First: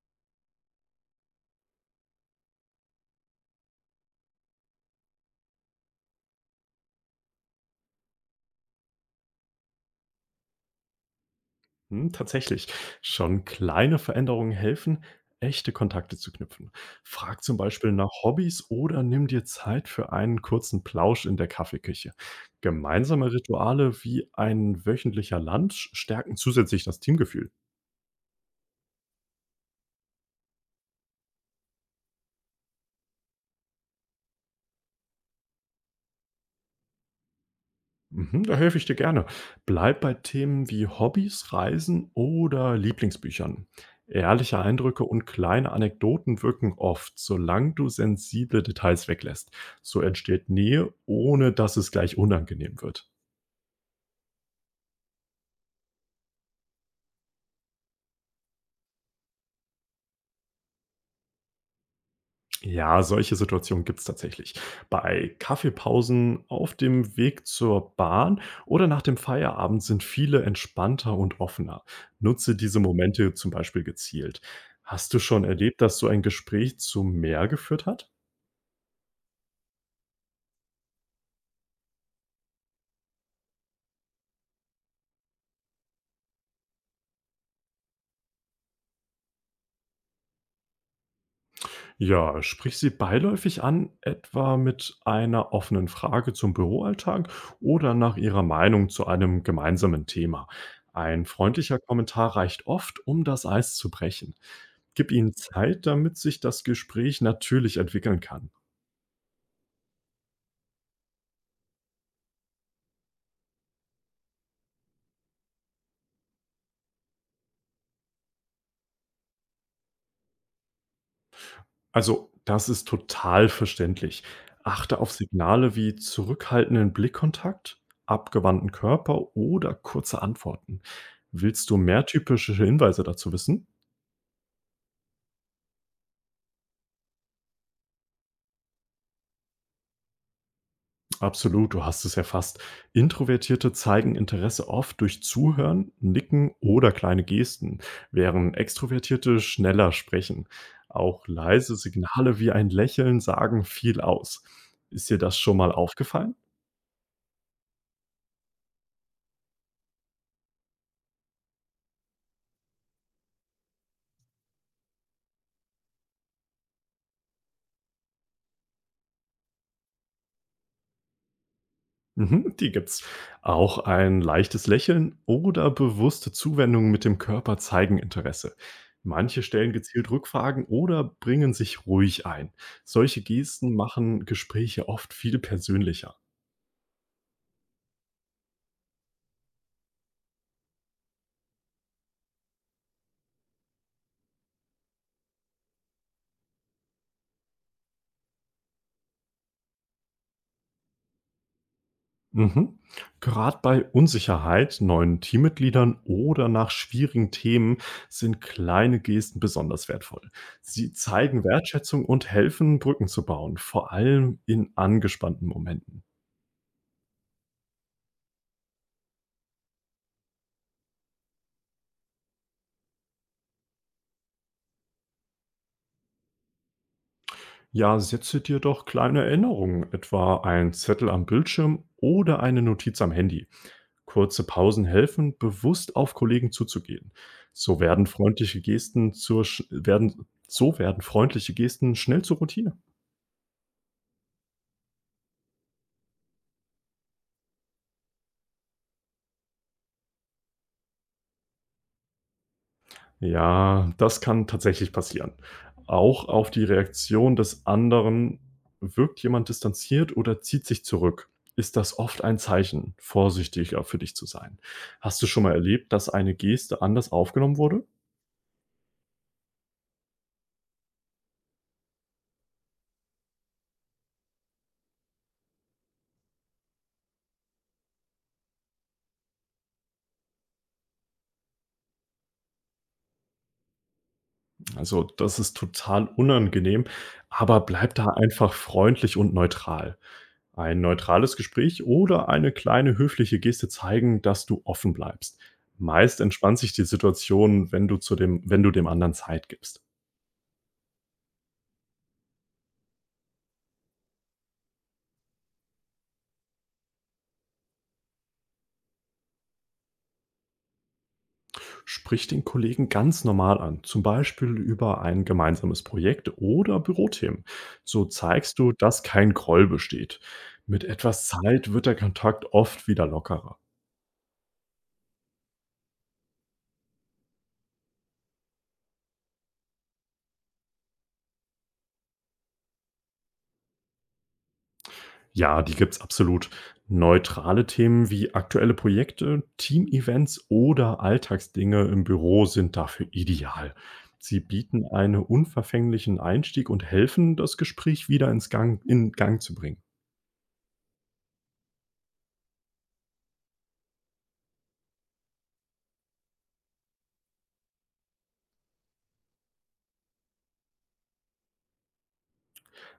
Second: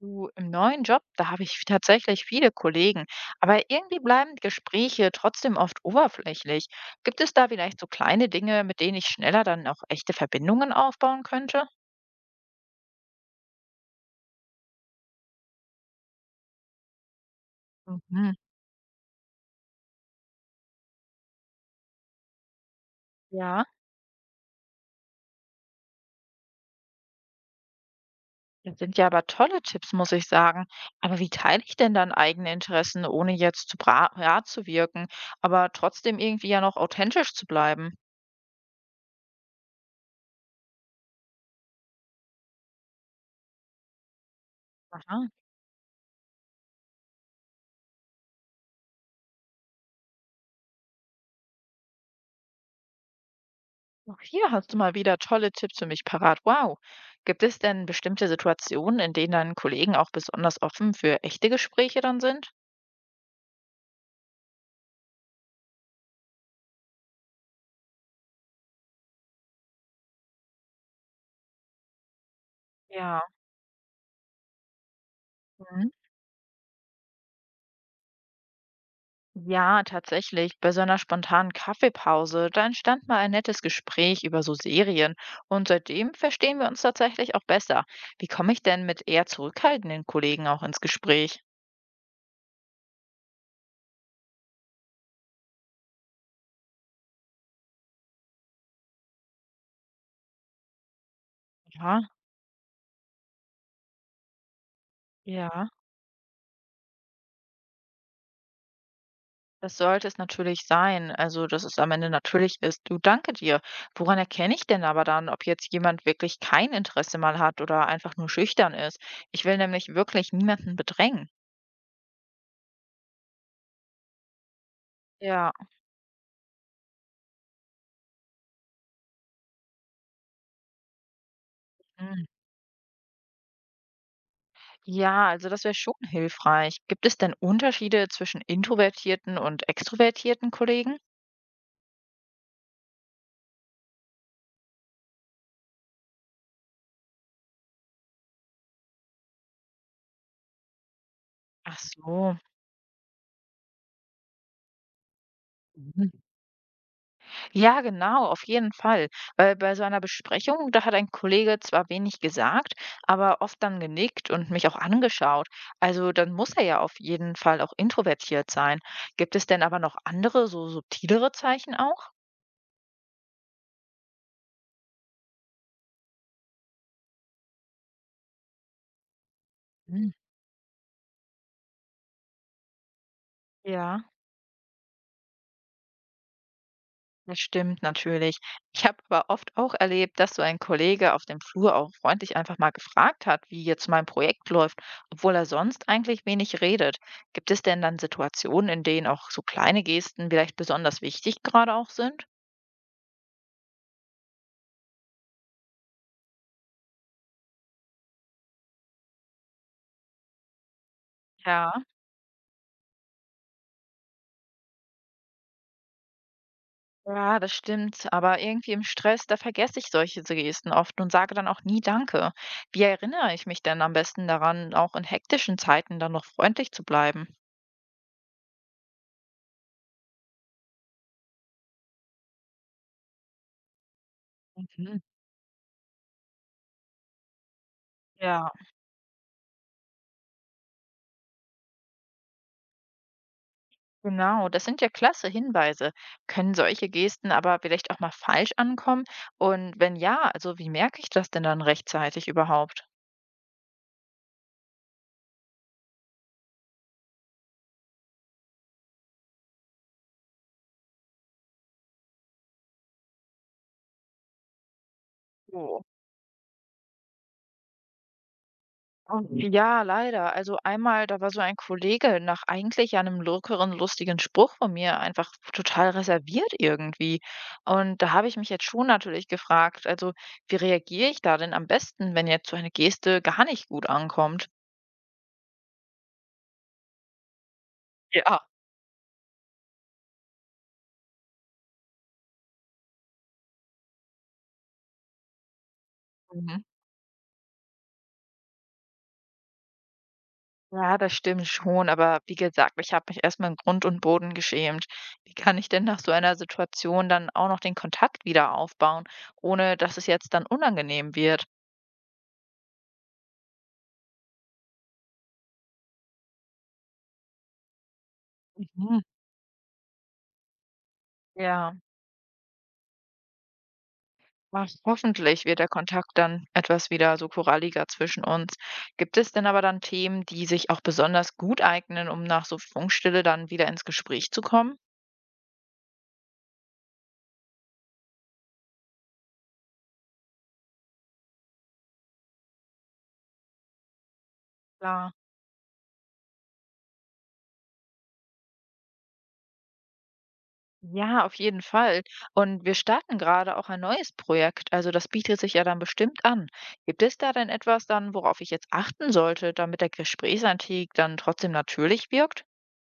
Du, im neuen Job, da habe ich tatsächlich viele Kollegen, aber irgendwie bleiben Gespräche trotzdem oft oberflächlich. Gibt es da vielleicht so kleine Dinge, mit denen ich schneller dann auch echte Verbindungen aufbauen könnte? Hm, tatsächlich. Schon kleine Veränderungen helfen, echte Kontakte zu knüpfen. Frag zum Beispiel nach Mhm. Hobbys oder nimm dir Zeit für einen kurzen Plausch in der Kaffeeküche. Gemeinsame Ja, Rituale wie ein wöchentlicher Lunch stärken zusätzlich das Teamgefühl. das sind ja aber tolle Tipps, muss ich sagen. Aber wie teile ich denn dann eigene Interessen, ohne jetzt zu bra ja, zu wirken, aber trotzdem irgendwie ja noch authentisch zu bleiben? Mhm, da helfe ich dir gerne. Bleib bei Themen wie Hobbys, Reisen oder Lieblingsbüchern. Ehrliche Eindrücke und Aha. kleine Anekdoten wirken oft, solange du sensible Details weglässt. So entsteht Nähe, ohne dass es gleich unangenehm wird. Auch hier hast du mal wieder tolle Tipps für mich parat. Wow. Gibt es denn bestimmte Situationen, in denen deine Kollegen auch besonders offen für echte Gespräche dann sind? Ja, solche Situationen gibt's tatsächlich. Bei Kaffeepausen auf dem Weg zur Bahn oder nach dem Feierabend sind viele entspannter und offener. Nutze diese Ja. Momente zum Beispiel gezielt. Hast du schon erlebt, Mhm. dass so ein Gespräch zu mehr geführt hat? Ja, tatsächlich. Bei so einer spontanen Kaffeepause, da entstand mal ein nettes Gespräch über so Serien, und seitdem verstehen wir uns tatsächlich auch besser. Wie komme ich denn mit eher zurückhaltenden Kollegen auch ins Gespräch? Ja, sprich sie beiläufig an, etwa mit einer offenen Frage zum Büroalltag oder nach ihrer Meinung zu einem gemeinsamen Thema. Ein freundlicher Ja, Kommentar reicht oft, um das Eis zu brechen. Gib ihnen ja. Zeit, damit sich das Gespräch natürlich entwickeln kann. Das sollte es natürlich sein, also dass es am Ende natürlich ist. Du, danke dir. Woran erkenne ich denn aber dann, ob jetzt jemand wirklich kein Interesse mal hat oder einfach nur schüchtern ist? Ich will nämlich wirklich niemanden bedrängen. Also, das ist total verständlich. Achte auf Ja, Signale wie zurückhaltenden Blickkontakt, abgewandten Körper oder kurze Antworten. Willst du mehr mhm, typische Hinweise dazu wissen? ja, also das wäre schon hilfreich. Gibt es denn Unterschiede zwischen introvertierten und extrovertierten Kollegen? Absolut, du hast es erfasst. Introvertierte zeigen Interesse oft durch Zuhören, Nicken oder kleine Gesten, während Extrovertierte schneller sprechen. Auch leise Ach so. Signale wie ein Lächeln sagen viel aus. Ist dir das schon mal aufgefallen? Ja, genau, auf jeden Fall. Weil bei so einer Besprechung, da hat ein Kollege zwar wenig gesagt, aber oft dann genickt und mich auch angeschaut. Also dann muss er ja auf jeden Fall auch introvertiert sein. Gibt es denn aber noch andere, so subtilere Zeichen auch? Mhm, die gibt's. Auch ein leichtes Lächeln oder bewusste Zuwendungen mit dem Körper zeigen Interesse. Manche stellen Hm. gezielt Rückfragen oder bringen sich ruhig ein. Solche Gesten Ja. machen Gespräche oft viel persönlicher. Das stimmt natürlich. Ich habe aber oft auch erlebt, dass so ein Kollege auf dem Flur auch freundlich einfach mal gefragt hat, wie jetzt mein Projekt läuft, obwohl er sonst eigentlich wenig redet. Gibt es denn dann Situationen, in denen auch so kleine Gesten vielleicht besonders wichtig gerade auch sind? Mhm. Gerade bei Unsicherheit, neuen Teammitgliedern oder nach schwierigen Themen sind kleine Gesten besonders wertvoll. Sie zeigen Ja, Wertschätzung und helfen, Brücken zu bauen, vor allem in angespannten Momenten. ja, das stimmt. Aber irgendwie im Stress, da vergesse ich solche Gesten oft und sage dann auch nie Danke. Wie erinnere ich mich denn am besten daran, auch in hektischen Zeiten dann noch freundlich zu bleiben? Ja, setze dir doch kleine Erinnerungen, etwa ein Zettel am Bildschirm oder eine Notiz am Handy. Kurze Pausen Mhm. helfen, bewusst auf Kollegen zuzugehen. So werden Ja. freundliche Gesten zur, sch- werden, so werden freundliche Gesten schnell zur Routine. Genau, das sind ja klasse Hinweise. Können solche Gesten aber vielleicht auch mal falsch ankommen? Und wenn ja, also wie merke ich das denn dann rechtzeitig überhaupt? Ja, das kann tatsächlich passieren. Auch auf die Reaktion des anderen wirkt jemand distanziert oder zieht sich zurück. Ist das oft ein Zeichen, vorsichtiger für dich zu sein? Hast du schon mal So. erlebt, dass eine Geste anders aufgenommen wurde? Und ja, leider. Also einmal, da war so ein Kollege nach eigentlich ja einem lockeren, lustigen Spruch von mir einfach total reserviert irgendwie. Und da habe ich mich jetzt schon natürlich gefragt, also wie reagiere ich da denn am besten, wenn jetzt so eine Geste gar nicht gut ankommt? Also, das ist total unangenehm, aber bleib da Ja, einfach freundlich und neutral. Ein neutrales Gespräch oder eine kleine höfliche Geste zeigen, dass du offen bleibst. Meist entspannt mhm. sich die Situation, wenn du dem anderen Zeit gibst. Ja, das stimmt schon, aber wie gesagt, ich habe mich erstmal in Grund und Boden geschämt. Wie kann ich denn nach so einer Situation dann auch noch den Kontakt wieder aufbauen, ohne dass es jetzt dann unangenehm wird? Sprich den Kollegen ganz normal an, zum Beispiel über ein gemeinsames Projekt oder Bürothemen. So zeigst du, Mhm. dass kein Groll besteht. Mit etwas Zeit Ja, wird der Kontakt oft wieder lockerer. Hoffentlich wird der Kontakt dann etwas wieder so koralliger zwischen uns. Gibt es denn aber dann Themen, die sich auch besonders gut eignen, um nach so Funkstille dann wieder ins Gespräch zu kommen? Ja, die gibt's absolut. Neutrale Themen wie aktuelle Projekte, Team-Events oder Alltagsdinge im Büro sind dafür ideal. Sie bieten Klar. einen unverfänglichen Einstieg und helfen, das Gespräch wieder in Gang zu bringen. Ja, auf jeden Fall. Und wir starten gerade auch ein neues Projekt. Also das bietet sich ja dann bestimmt an. Gibt es da denn etwas dann, worauf ich jetzt achten sollte, damit der Gesprächsantik dann trotzdem natürlich wirkt?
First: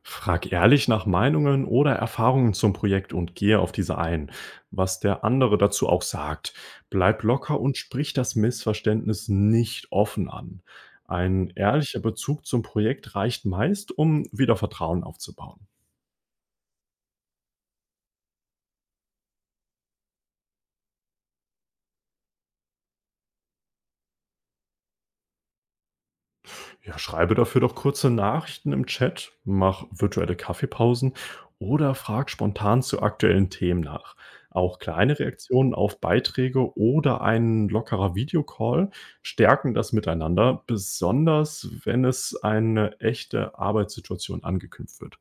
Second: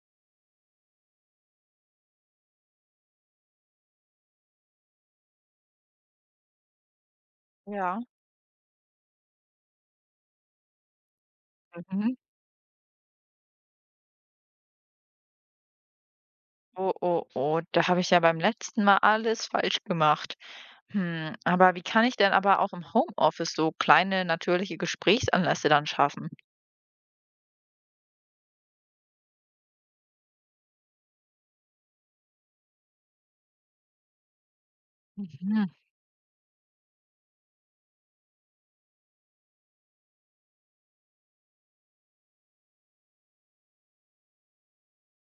Frag ehrlich nach Meinungen oder Erfahrungen zum Projekt und gehe auf diese ein, was der andere dazu auch sagt. Bleib locker und Ja. sprich das Missverständnis nicht offen an. Ein ehrlicher Mhm. Bezug zum Projekt reicht meist, um wieder Vertrauen aufzubauen. Oh, oh, oh, da habe ich ja beim letzten Mal alles falsch gemacht. Hm, aber wie kann ich denn aber auch im Homeoffice so kleine natürliche Gesprächsanlässe dann schaffen? Ja, schreibe dafür doch kurze Nachrichten im Chat, mach virtuelle Kaffeepausen oder frag spontan zu aktuellen Themen nach. Auch kleine Mhm. Reaktionen auf Beiträge oder ein lockerer Videocall stärken das Miteinander, besonders wenn es eine echte Arbeitssituation angekündigt wird.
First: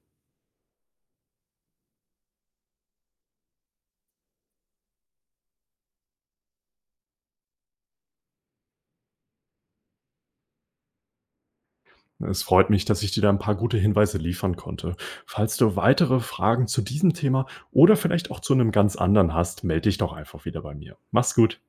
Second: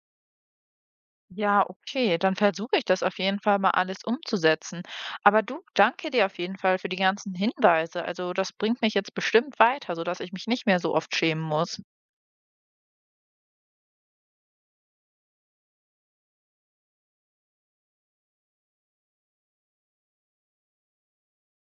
Ja, okay, dann versuche ich das auf jeden Fall mal alles umzusetzen. Aber du, danke dir auf jeden Fall für die ganzen Hinweise. Also das bringt mich jetzt bestimmt weiter, sodass ich mich nicht mehr so oft schämen muss. Es freut mich, dass ich dir da ein paar gute Hinweise liefern konnte. Falls du weitere Fragen zu diesem Thema oder vielleicht auch zu einem ganz anderen hast, melde dich doch einfach wieder bei mir. Mach's gut.